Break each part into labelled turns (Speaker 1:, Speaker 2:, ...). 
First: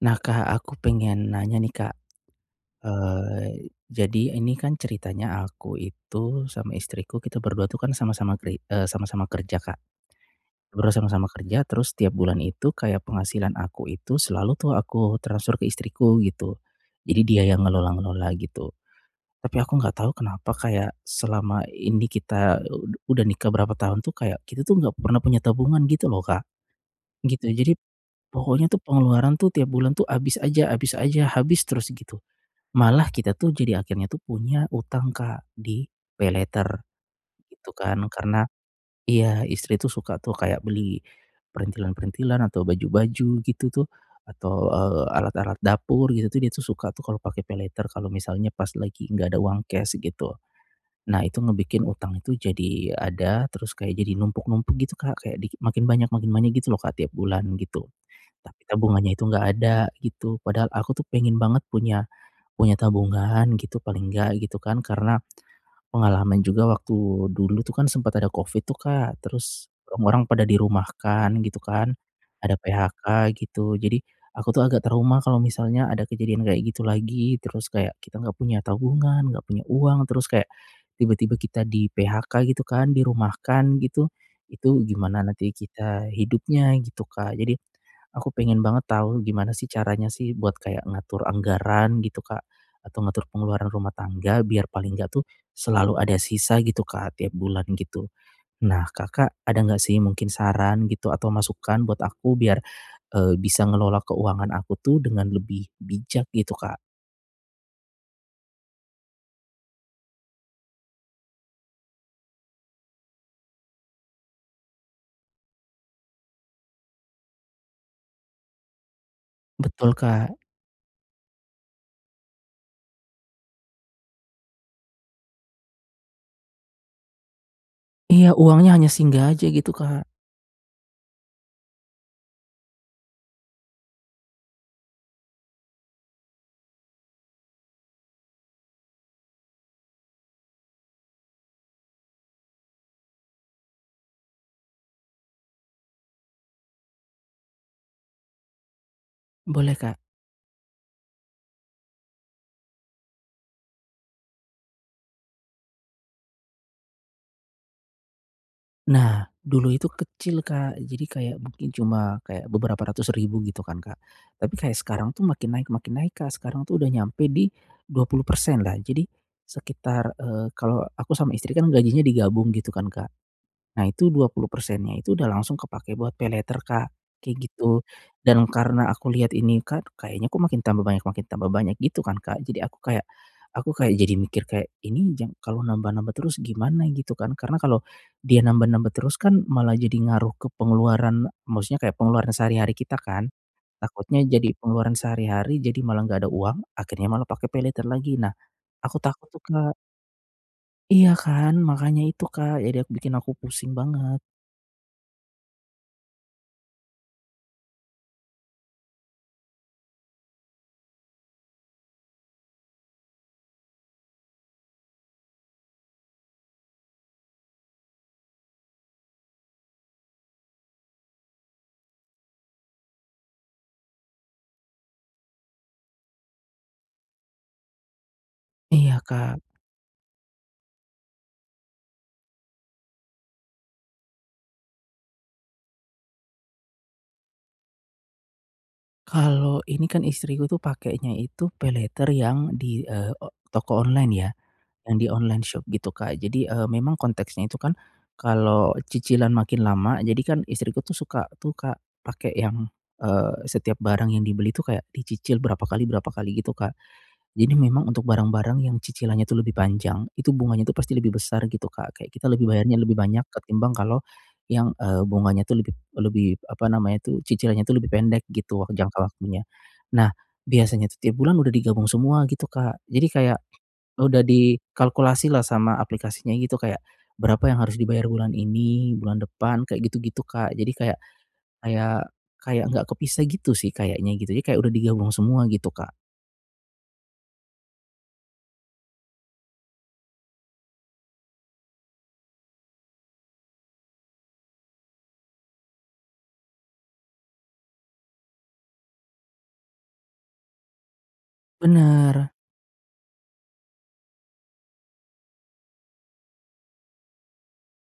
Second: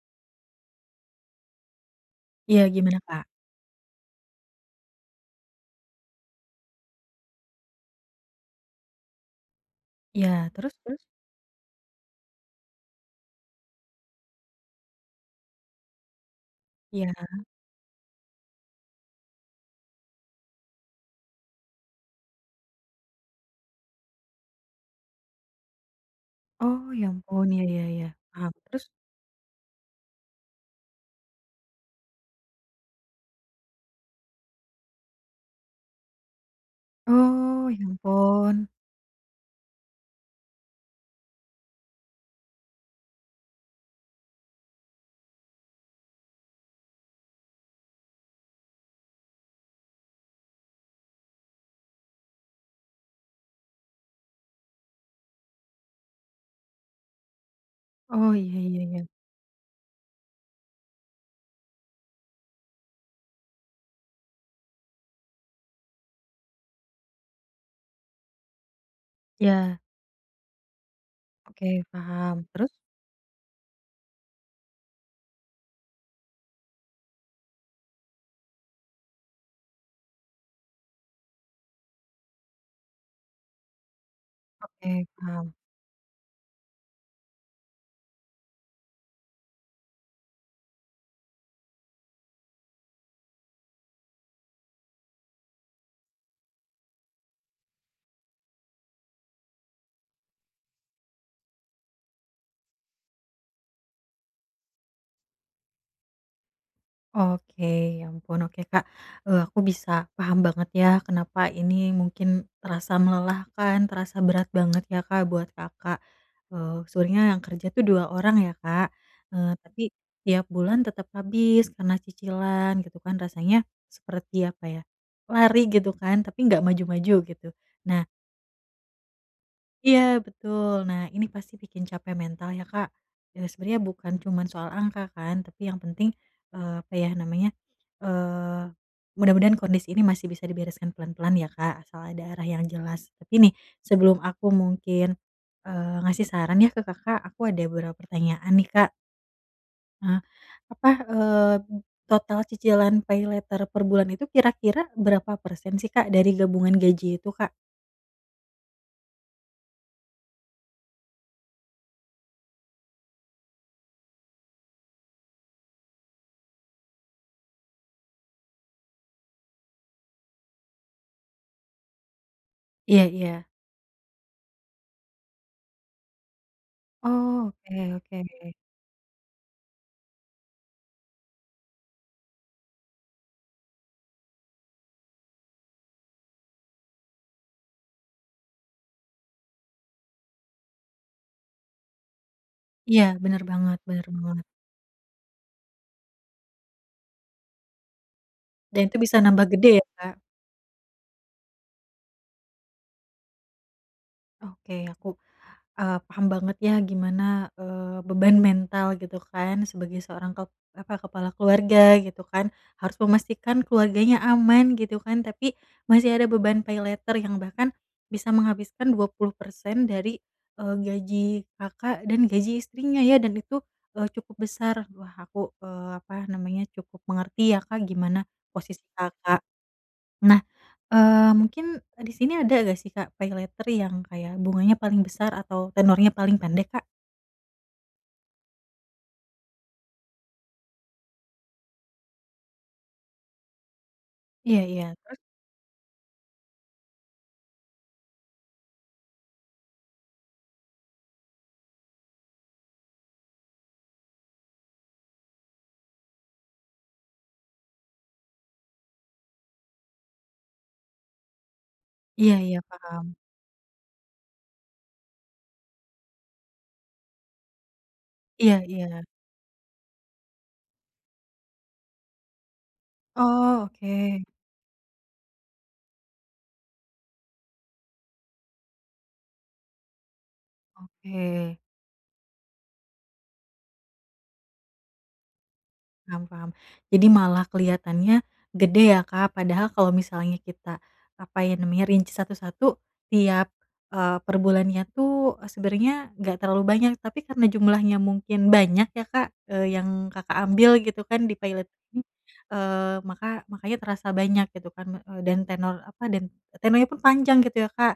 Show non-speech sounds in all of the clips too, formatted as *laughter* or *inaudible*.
Speaker 1: Nah Kak, aku pengen nanya nih Kak.
Speaker 2: Ya gimana Kak?
Speaker 1: Eee, jadi ini kan ceritanya aku itu, sama istriku kita berdua itu kan sama-sama kri e sama-sama kerja Kak.
Speaker 2: Iya terus
Speaker 1: Ber
Speaker 2: terus?
Speaker 1: sama-sama kerja terus setiap bulan itu kayak penghasilan aku itu selalu tuh aku transfer ke istriku, gitu.
Speaker 2: Iya.
Speaker 1: Jadi dia yang ngelola-ngelola gitu. Tapi aku enggak tahu kenapa kayak, selama ini kita, udah nikah berapa tahun tuh kayak, kita tuh enggak pernah punya tabungan gitu loh Kak,
Speaker 2: Oh ya ampun.
Speaker 1: gitu.
Speaker 2: Iya
Speaker 1: Jadi,
Speaker 2: iya iya, paham,
Speaker 1: pokoknya tuh
Speaker 2: terus?
Speaker 1: pengeluaran tuh tiap bulan tuh habis aja habis aja, habis terus gitu. Malah kita tuh jadi akhirnya tuh punya hutang Kak, di paylater,
Speaker 2: Oh,
Speaker 1: gitu
Speaker 2: ya
Speaker 1: kan. Karena
Speaker 2: ampun.
Speaker 1: iya, istri tuh suka tuh kayak beli, perintilan-perintilan, atau baju-baju gitu tuh, atau e alat-alat dapur gitu, dia tuh suka tuh kalau pakai paylater, kalau misalnya pas lagi enggak ada uang cash, gitu. Nah itu ngebikin utang itu jadi ada, terus kayak jadi numpuk-numpuk gitu Kak, kayak di makin banyak makin banyak gitu lho Kak tiap bulan, gitu.
Speaker 2: Oh, iya
Speaker 1: Tapi
Speaker 2: iya iya.
Speaker 1: tabungannya itu enggak ada, gitu. Padahal aku tuh pengen banget punya punya tabungan gitu, paling enggak gitu kan, karena, pengalaman juga waktu dulu tuh kan sempet ada covid itu Kak, terus,
Speaker 2: Ya.
Speaker 1: orang-orang pada dirumahkan gitu
Speaker 2: Oke
Speaker 1: kan,
Speaker 2: paham,
Speaker 1: ada
Speaker 2: terus?
Speaker 1: PHK gitu. Jadi, aku tuh agak trauma kalau misalnya ada kejadian kayak gitu lagi, terus kayak, kita enggak punya tabungan, enggak punya uang, terus kayak, tiba-tiba kita di PHK gitu kan dirumahkan gitu. Itu
Speaker 2: Oke,
Speaker 1: gimana nanti
Speaker 2: paham.
Speaker 1: kita hidupnya, gitu Kak. Jadi, aku pengen banget tahu gimana sih caranya sih buat kayak ngatur anggaran, gitu Kak. Atau ngatur pengeluaran rumah tangga biar paling enggak tuh, selalu ada sisa gitu Kak tiap bulan gitu. Nah Kakak, ada enggak sih mungkin saran gitu atau masukan buat aku biar e bisa ngelola keuangan aku tuh dengan lebih bijak gitu Kak?
Speaker 2: Oke, ya, ampun, oke, Kak. Eee, aku bisa paham banget, ya, kenapa ini mungkin terasa melelahkan, terasa berat banget, ya, Kak, buat Kakak. Eee, sebenernya yang kerja itu 2 orang, ya, Kak. Eee, tapi
Speaker 1: Betul, Kak.
Speaker 2: tiap bulan tetap habis karena cicilan gitu, kan, rasanya seperti apa, ya, lari gitu, kan, tapi nggak maju-maju, gitu. Nah
Speaker 1: Iya, uangnya hanya singgah aja gitu, Kak.
Speaker 2: Iya, betul. Nah, ini pasti bikin capek mental, ya, Kak. Eee, sebenernya bukan cuma soal angka, kan, tapi yang penting, eee, apa, ya, namanya, eee, mudah-mudahan kondisi ini masih bisa dibereskan pelan-pelan, ya, Kak, asal ada arah yang jelas. Tapi, nih, sebelum aku mungkin, eee, ngasih saran, ya, ke Kakak, aku ada beberapa pertanyaan, nih, Kak.
Speaker 1: Boleh, Kak.
Speaker 2: Ah, apa, eee, total cicilan paylater per bulan itu kira-kira berapa persen, sih, Kak, dari gabungan gaji itu, Kak?
Speaker 1: Nah, dulu itu kecil, Kak, Jadi kayak mungkin cuma, kayak beberapa ratus ribu gitu, kan, Kak. Tapi kayak sekarang itu makin naik makin naik, Kak. Sekarang, tuh, udah nyampe di 20% lah. Jadi, sekitar, eee, kalo aku sama istri, kan, gajinya digabung gitu, kan,
Speaker 2: Iya
Speaker 1: Kak.
Speaker 2: iya.
Speaker 1: Nah, itu 20%-nya itu udah langsung kepake buat paylater, Kak, kayak
Speaker 2: Oh,
Speaker 1: gitu.
Speaker 2: oke
Speaker 1: Dan
Speaker 2: oke.
Speaker 1: karena aku lihat ini, Kak, kayaknya, kok, makin tambah banyak makin tambah banyak gitu, kan, Kak. Jadi aku kayak, aku kayak jadi mikir kayak, ini jang kalau nambah-nambah terus gimana gitu, kan. Karena kalau dia nambah-nambah terus, kan, malah jadi ngaruh ke pengeluaran maksudnya kayak pengeluaran sehari-hari kita,
Speaker 2: Iya,
Speaker 1: kan.
Speaker 2: bener banget bener
Speaker 1: Takutnya
Speaker 2: banget.
Speaker 1: jadi pengeluaran sehari-hari jadi malah enggak ada uang, akhirnya malah pakai paylater lagi. Nah,
Speaker 2: Dan itu
Speaker 1: aku
Speaker 2: bisa
Speaker 1: takut, tuh,
Speaker 2: nambah gede,
Speaker 1: Kak.
Speaker 2: ya, Kak?
Speaker 1: Iya kan? Makanya itu Kak. Jadi aku bikin aku pusing banget.
Speaker 2: Oke aku, eee, paham banget ya gimana, eee, beban mental gitu kan sebagai seorang kep apa, kepala keluarga gitu kan, harus memastikan keluarganya aman gitu kan. Tapi masih ada beban paylater yang bahkan bisa menghabiskan 20%, dari, eee, gaji Kakak dan gaji istrinya ya, dan itu, eee, cukup besar. Wah, aku, eee, apa namanya, cukup mengerti ya Kak gimana posisi
Speaker 1: Iya Kak.
Speaker 2: Kakak. Nah, eee, mungkin, eee, di sini ada nggak sih Kak paylater yang kayak bunganya paling besar atau tenornya paling pendek Kak?
Speaker 1: Kalo ini kan istriku tuh pakenya itu paylater yang di, eee, o toko online ya,
Speaker 2: Iya iya.
Speaker 1: yang di
Speaker 2: Terus?
Speaker 1: online shop gitu Kak. Jadi, eee, memang konteksnya itu kan kalo cicilan makin lama jadi kan istriku tuh suka tuh Kak pake yang, eee, setiap barang yang dibeli tuh kayak dicicil berapa kali berapa kali gitu Kak. Jadi memang untuk barang-barang yang cicilannya tuh lebih panjang itu bunganya tuh pasti lebih besar gitu Kak, kayak kita
Speaker 2: Iya
Speaker 1: lebih
Speaker 2: iya.
Speaker 1: bayarnya lebih
Speaker 2: Paham.
Speaker 1: banyak ketimbang kalo yang, eee, bunganya tuh lebih lebih apa namanya tuh, cicilannya tuh lebih pendek
Speaker 2: Iya
Speaker 1: gitu wak
Speaker 2: iya.
Speaker 1: jangka waktunya. Nah, biasanya tuh tiap bulan udah digabung semua gitu Kak, Jadi kayak
Speaker 2: Oh,
Speaker 1: udah
Speaker 2: oke.
Speaker 1: dikalkulasilah sama aplikasinya gitu kayak, berapa yang harus dibayar bulan ini, bulan depan kayak gitu-gitu, Kak. Jadi kayak
Speaker 2: Oke.
Speaker 1: kayak kayak enggak kepisah gitu sih kayaknya gitu. Jadi kayak udah digabung semua gitu Kak.
Speaker 2: Paham paham. Jadi malah keliatannya gede ya Kak. Padahal kalo misalnya kita, apa ya namanya, rinci satu-satu tiap, eee, perbulannya tuh, eee, sebenernya nggak terlalu banyak. Tapi karena jumlahnya mungkin banyak ya Kak, eee, yang Kakak ambil gitu kan di paylat ini,
Speaker 1: Bener.
Speaker 2: eee, maka makanya terasa banyak gitu kan, eee, dan tenor, apa, dan tenornya pun panjang gitu ya Kak,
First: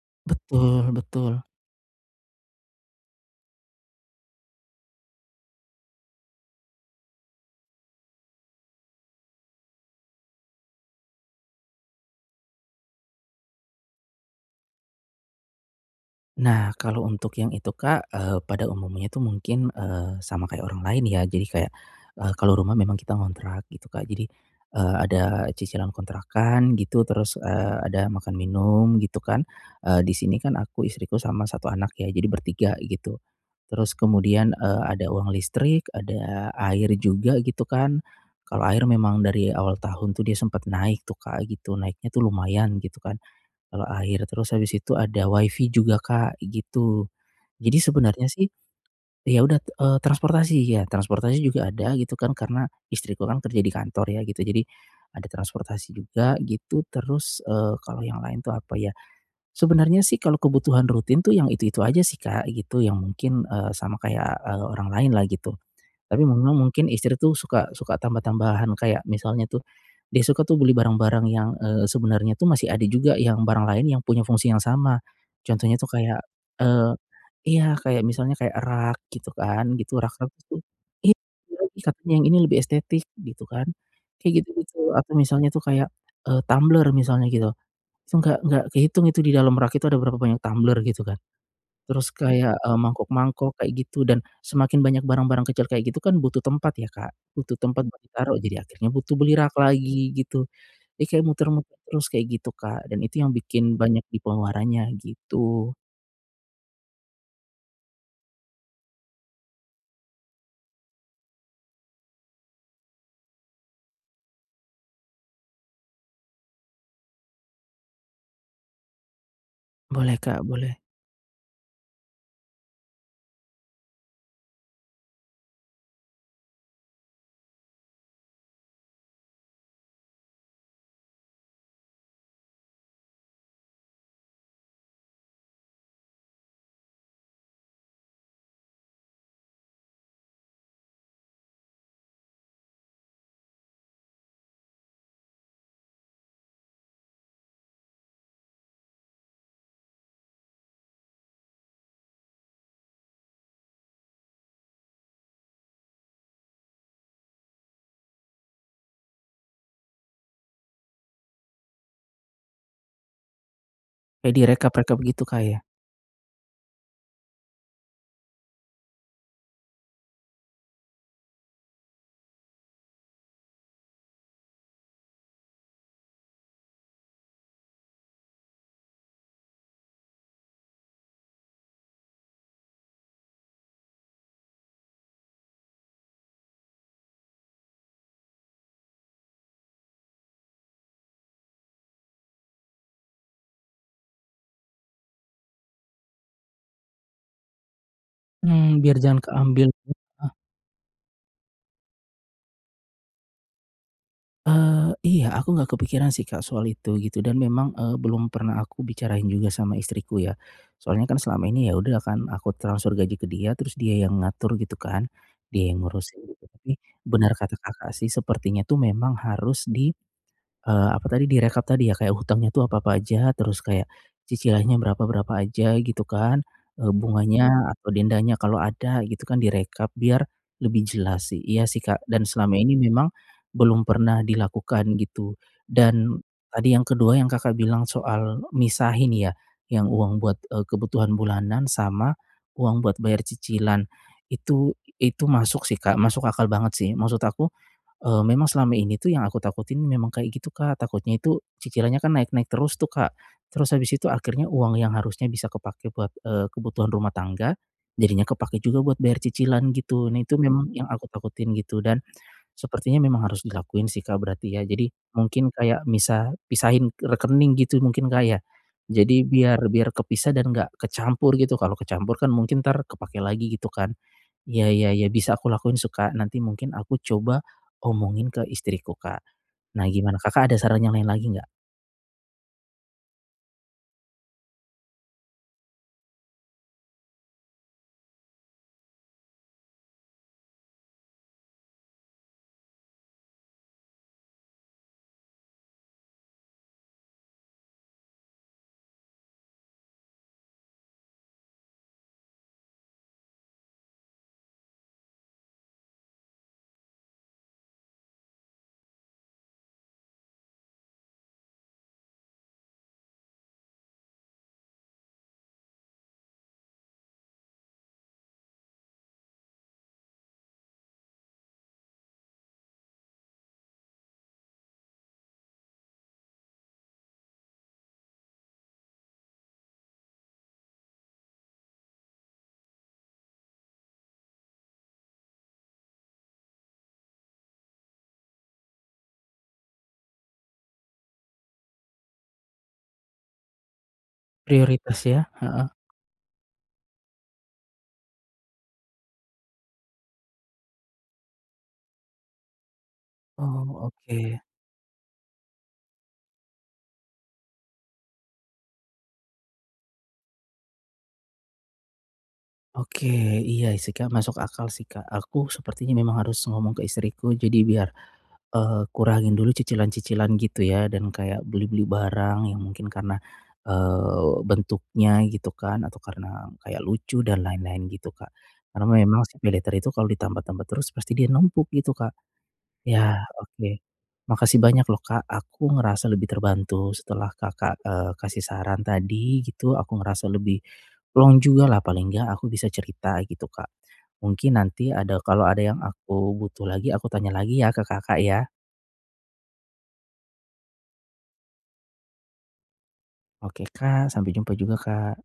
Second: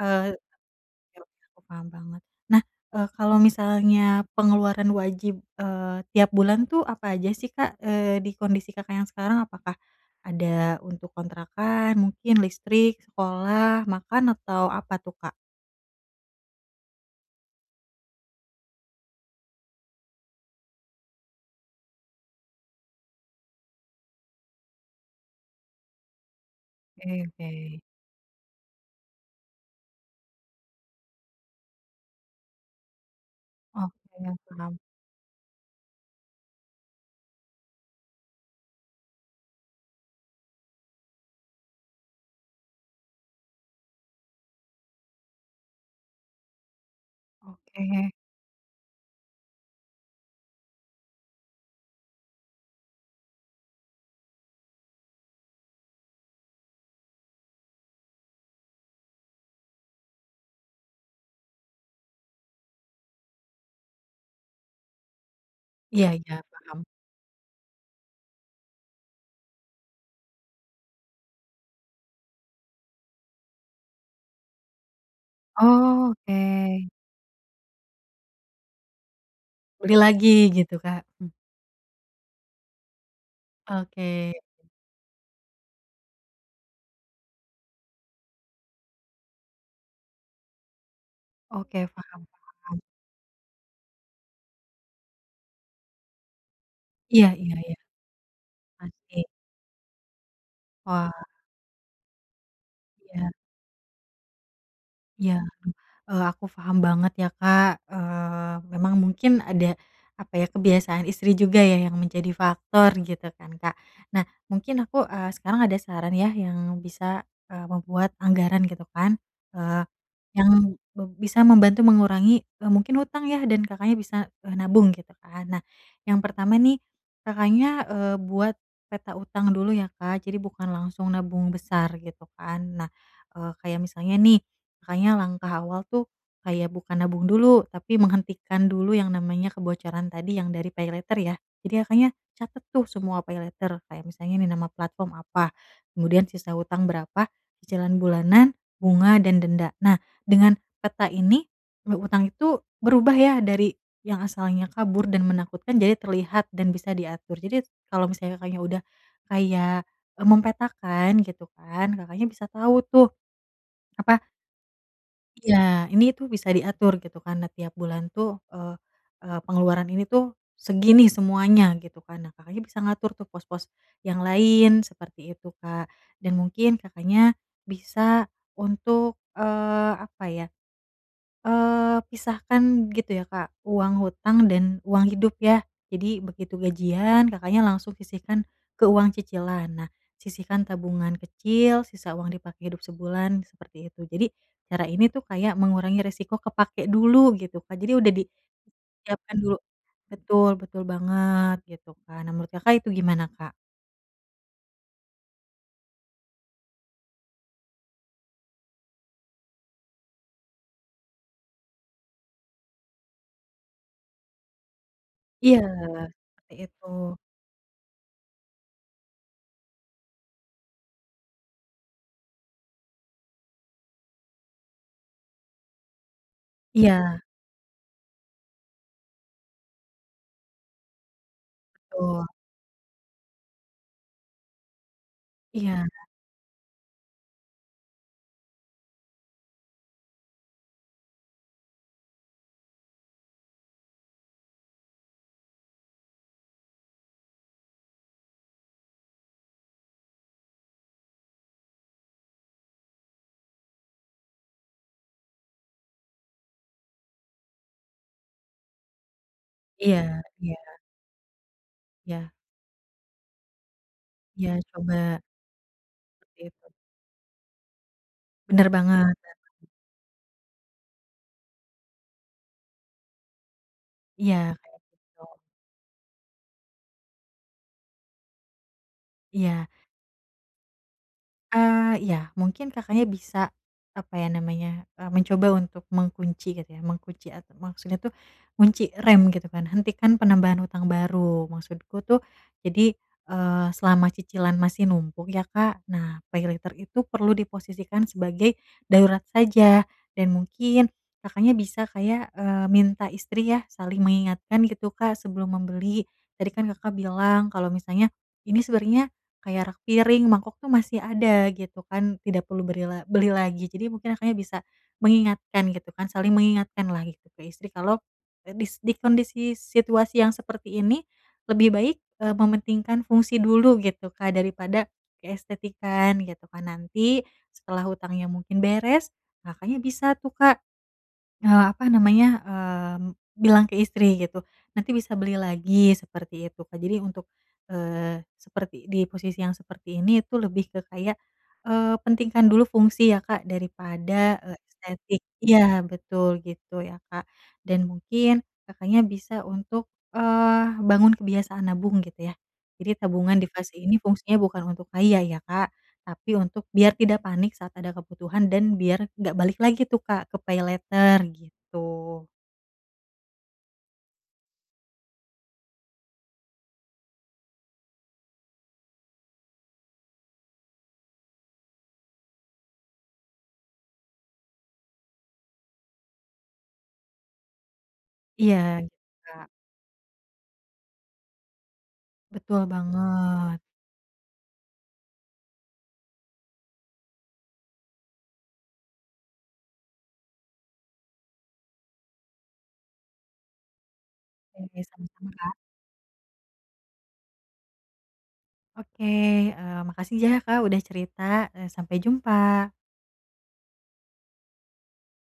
Speaker 2: eee
Speaker 1: Betul betul.
Speaker 2: aku paham banget. Nah, eee, kalo misalnya pengeluaran wajib, eee, tiap bulan tuh apa aja sih Kak, eee, di kondisi Kakak yang sekarang? Apakah ada untuk kontrakan mungkin listrik, sekolah, makan atau apa tuh Kak?
Speaker 1: Nah, kalau untuk yang itu, Kak, eee pada umumnya itu mungkin eee sama kayak orang lain, ya. Jadi kayak, eee, kalau rumah memang kita ngontrak gitu, Kak. Jadi, eee, ada cicilan kontrakan, gitu.
Speaker 2: Oke,
Speaker 1: Terus, eee,
Speaker 2: oke.
Speaker 1: ada makan minum, gitu, kan. Eee, di sini kan aku, istriku, sama satu anak, ya, jadi bertiga, gitu.
Speaker 2: Oh,
Speaker 1: Terus
Speaker 2: iya,
Speaker 1: kemudian,
Speaker 2: paham.
Speaker 1: eee, ada uang listrik, ada air juga, gitu, kan. Kalau air memang dari awal tahun tuh, dia sempat naik tuh, Kak, gitu naiknya tuh lumayan gitu, kan. Eee, air, terus habis itu ada Wi-Fi juga, Kak, gitu. Jadi
Speaker 2: Oke.
Speaker 1: sebenernya sih, ya, udah, eee transportasi ya, transportasi juga ada gitu, kan karena istriku kan kerja di kantor ya, gitu. Jadi ada transportasi juga, gitu. Terus, eee, kalau yang lain tuh apa ya? Sebenernya sih kalau kebutuhan rutin tuh yang itu-itu aja sih, Kak, gitu, yang mungkin, eee, sama kayak, eee, orang lain lah, gitu.
Speaker 2: Iya
Speaker 1: Tapi
Speaker 2: iya,
Speaker 1: memang
Speaker 2: paham.
Speaker 1: mungkin istri tuh suka suka tambah-tambahan kayak misalnya tuh, dia suka tuh beli barang-barang yang, eee, sebenarnya itu masih ada juga, yang barang lain yang punya fungsi yang sama. Contohnya itu kayak,
Speaker 2: Oke.
Speaker 1: eee iya, kayak misalnya kayak rak gitu kan,
Speaker 2: Beli
Speaker 1: gitu,
Speaker 2: lagi,
Speaker 1: rak-rak itu
Speaker 2: gitu Kak,
Speaker 1: iya,
Speaker 2: mmm.
Speaker 1: katanya yang ini lebih estetik gitu, kan.
Speaker 2: Oke.
Speaker 1: Kayak gitu-gitu. Atau misalnya itu kayak, eee, tumbler misalnya gitu. Itu nggak nggak kehitung itu di dalam rak itu ada berapa banyak tumbler gitu, kan.
Speaker 2: Oke,
Speaker 1: Terus
Speaker 2: paham
Speaker 1: kayak, eee,
Speaker 2: paham.
Speaker 1: mangkuk-mangkuk kayak gitu dan semakin banyak barang-barang kecil kayak gitu kan butuh tempat ya, Kak.
Speaker 2: Iya iya
Speaker 1: Butuh
Speaker 2: iya.
Speaker 1: tempat buat ditaruh. Jadi akhirnya butuh
Speaker 2: Pasti.
Speaker 1: beli rak lagi, gitu. Jadi
Speaker 2: Wah.
Speaker 1: kayak muter-muter terus kayak gitu, Kak. Dan itu yang
Speaker 2: Iya.
Speaker 1: bikin banyak di pengeluarannya,
Speaker 2: Iya, duh.
Speaker 1: gitu.
Speaker 2: Eee, aku paham banget ya, Kak. Eee, memang mungkin ada apa ya kebiasaan istri juga ya, yang menjadi faktor gitu, kan, Kak. Nah, mungkin aku, eee, sekarang ada saran ya, yang bisa, eee, membuat anggaran gitu, kan, eee,
Speaker 1: Boleh, Kak.
Speaker 2: yang
Speaker 1: Boleh.
Speaker 2: be bisa membantu mengurangi, eee, mungkin hutang, ya, dan Kakaknya bisa, eee, nabung gitu, kan. Nah, yang pertama nih, Kakaknya, eee, buat peta hutang dulu, ya, Kak. Jadi bukan langsung nabung besar gitu, kan. Nah, eee, kayak misalnya nih, Kakaknya langkah awal tuh kayak bukan nabung dulu, tapi menghentikan dulu yang namanya kebocoran tadi yang dari pay later, ya. Jadi Kakaknya catet tuh semua pay later. Kayak misalnya nih nama platform apa, kemudian sisa hutang berapa, cicilan bulanan, bunga dan denda. Nah, dengan peta ini, eee, hutang itu berubah ya dari yang asalnya kabur dan menakutkan jadi terlihat dan bisa diatur. Jadi kalau misalnya Kakaknya udah kayak mempetakan gitu kan, Kakaknya bisa tahu tuh. Apa
Speaker 1: Kayak direkap-rekap gitu, Kak, ya.
Speaker 2: Iya. Ini tuh bisa diatur gitu, kan. Nah, tiap bulan tuh, eee eee pengeluaran ini tuh segini semuanya gitu, kan. Nah, Kakaknya bisa ngatur tuh pos-pos yang lain seperti itu, Kak. Dan mungkin Kakaknya bisa untuk, eee, apa ya, eee, pisahkan gitu, ya, Kak. Uang hutang dan uang hidup, ya. Jadi begitu gajian, Kakaknya langsung sisihkan ke uang cicilan. Nah, sisihkan tabungan kecil, sisa uang dipakai hidup sebulan, seperti itu. Jadi cara ini tuh kayak mengurangi resiko kepake dulu, gitu, Kak. Jadi udah
Speaker 1: Mhm, biar jangan
Speaker 2: disiapkan dulu
Speaker 1: keambil. *unintelligible*
Speaker 2: betul, betul banget, gitu. kan. Nah, menurut Kakak itu gimana, Kak?
Speaker 1: Eee, iya, aku enggak kepikiran sih, Kak, soal itu, gitu. Dan memang, eee, belum pernah aku bicarain juga sama istriku ya. Soalnya kan selama ini ya udah kan, aku transfer gaji ke dia, terus dia yang ngatur gitu kan,
Speaker 2: Iya,
Speaker 1: dia yang ngurusin.
Speaker 2: seperti
Speaker 1: Tapi,
Speaker 2: itu.
Speaker 1: benar kata Kakak sih sepertinya tuh memang harus di, eee, apa tadi direkap tadi ya kayak hutangnya itu apa-apa aja, terus kayak, cicilannya berapa-berapa aja, gitu kan. Eee,
Speaker 2: Iya.
Speaker 1: bunganya, atau dendanya kalau ada gitu kan direkap biar, lebih jelas sih. Iya sih, Kak, dan
Speaker 2: Betul.
Speaker 1: selama ini memang, belum pernah dilakukan gitu.
Speaker 2: Iya.
Speaker 1: Dan, tadi yang kedua yang Kakak bilang soal, misahin ya, yang uang buat, eee, kebutuhan bulanan sama, uang buat bayar cicilan, itu itu masuk sih, Kak, masuk akal banget sih. Maksud aku, eee, memang selama ini tuh yang aku takutin memang kayak gitu, Kak. Takutnya itu, cicilannya kan naik-naik terus tuh, Kak. Terus habis itu akhirnya uang yang harusnya bisa kepake buat, eee, kebutuhan rumah tangga, jadinya kepake juga buat bayar cicilan gitu.
Speaker 2: Iya
Speaker 1: Nih tuh
Speaker 2: iya.
Speaker 1: memang yang aku takutin gitu. Dan,
Speaker 2: Ya.
Speaker 1: sepertinya memang harus dilakuin sih, Kak, berarti
Speaker 2: Ya,
Speaker 1: ya. Jadi,
Speaker 2: coba.
Speaker 1: mungkin kayak misah
Speaker 2: Begitu.
Speaker 1: pisahin rekening gitu mungkin, Kak, ya?
Speaker 2: Benar banget
Speaker 1: Jadi
Speaker 2: benar
Speaker 1: biar
Speaker 2: banget.
Speaker 1: biar kepisah dan enggak kecampur gitu. Kalau kecampur kan mungkin entar kepake lagi gitu kan.
Speaker 2: Iya,
Speaker 1: Ya
Speaker 2: kayak
Speaker 1: ya ya
Speaker 2: gitu.
Speaker 1: bisa aku lakuin sih, Kak. Nanti mungkin aku coba omongin ke istriku, Kak.
Speaker 2: Iya.
Speaker 1: Nah gimana Kakak ada saran yang lain lagi enggak?
Speaker 2: Eee, iya, mungkin Kakaknya bisa, apa ya namanya, eee, mencoba untuk mengunci gitu ya, mengunci ata maksudnya tuh, ngunci rem gitu kan, hentikan penambahan hutang baru. Maksudku tuh, jadi, eee, selama cicilan masih numpuk ya, Kak? Nah, PayLater itu perlu diposisikan sebagai, darurat saja. Dan mungkin, Kakaknya bisa kayak, eee, minta istri ya, saling mengingatkan gitu, Kak, sebelum membeli. Tadi kan Kakak bilang kalau misalnya, ini sebenarnya, kayak rak piring, mangkok itu masih ada, gitu kan, tidak perlu beri la beli lagi. Jadi mungkin Kakaknya bisa, mengingatkan gitu kan, saling mengingatkanlah gitu ke istri. Kalau, dis di kondisi situasi yang seperti ini, lebih baik, eee, mementingkan fungsi dulu gitu, Kak, daripada, keestetikan gitu kan. Nanti, setelah hutangnya mungkin beres, Kakaknya bisa tuh, Kak, eee, apa namanya, mmm, bilang ke istri gitu, "Nanti bisa beli lagi," seperti itu, Kak. Jadi untuk, eee, seperti di posisi yang seperti ini itu lebih ke kayak, eee, pentingkan dulu fungsi ya, Kak, daripada, eee,
Speaker 1: Prioritas
Speaker 2: estetik.
Speaker 1: ya? Heeh.
Speaker 2: Iya, betul gitu ya, Kak. Dan mungkin, Kakaknya bisa untuk, eee, bangun kebiasaan nabung gitu ya. Jadi tabungan di fase
Speaker 1: Oh,
Speaker 2: ini fungsinya
Speaker 1: oke.
Speaker 2: bukan untuk kaya ya, Kak, tapi untuk biar tidak panik saat ada kebutuhan dan biar enggak balik lagi tuh, Kak, ke PayLater, gitu.
Speaker 1: Oke. Iya sih, Kak, masuk akal sih, Kak. Aku sepertinya memang harus ngomong ke istriku jadi biar, eee, kurangin dulu cicilan-cicilan gitu ya, dan kayak beli-beli barang yang mungkin karena, eee, bentuknya gitu kan, atau karena kayak lucu dan lain-lain gitu, Kak.
Speaker 2: Iya,
Speaker 1: Karena
Speaker 2: gitu,
Speaker 1: memang si
Speaker 2: Kak.
Speaker 1: PayLater itu kalau ditambah-tambah terus, pasti dia numpuk gitu, Kak.
Speaker 2: Betul
Speaker 1: Iya,
Speaker 2: banget.
Speaker 1: oke. Makasih banyak loh, Kak. Aku ngerasa lebih terbantu setelah Kakak, eee, kasih saran tadi gitu, aku ngerasa lebih, plong jugalah, paling enggak aku bisa cerita gitu, Kak. Mungkin
Speaker 2: Oke,
Speaker 1: nanti ada
Speaker 2: sama-sama,
Speaker 1: kalau
Speaker 2: Kak.
Speaker 1: ada yang aku butuh lagi, aku tanya lagi ya ke Kakak ya?
Speaker 2: Oke. Eee, makasih jah ya, Kak, udah cerita, eee, sampai jumpa.
Speaker 1: Oke, Kak. Sampai jumpa juga, Kak.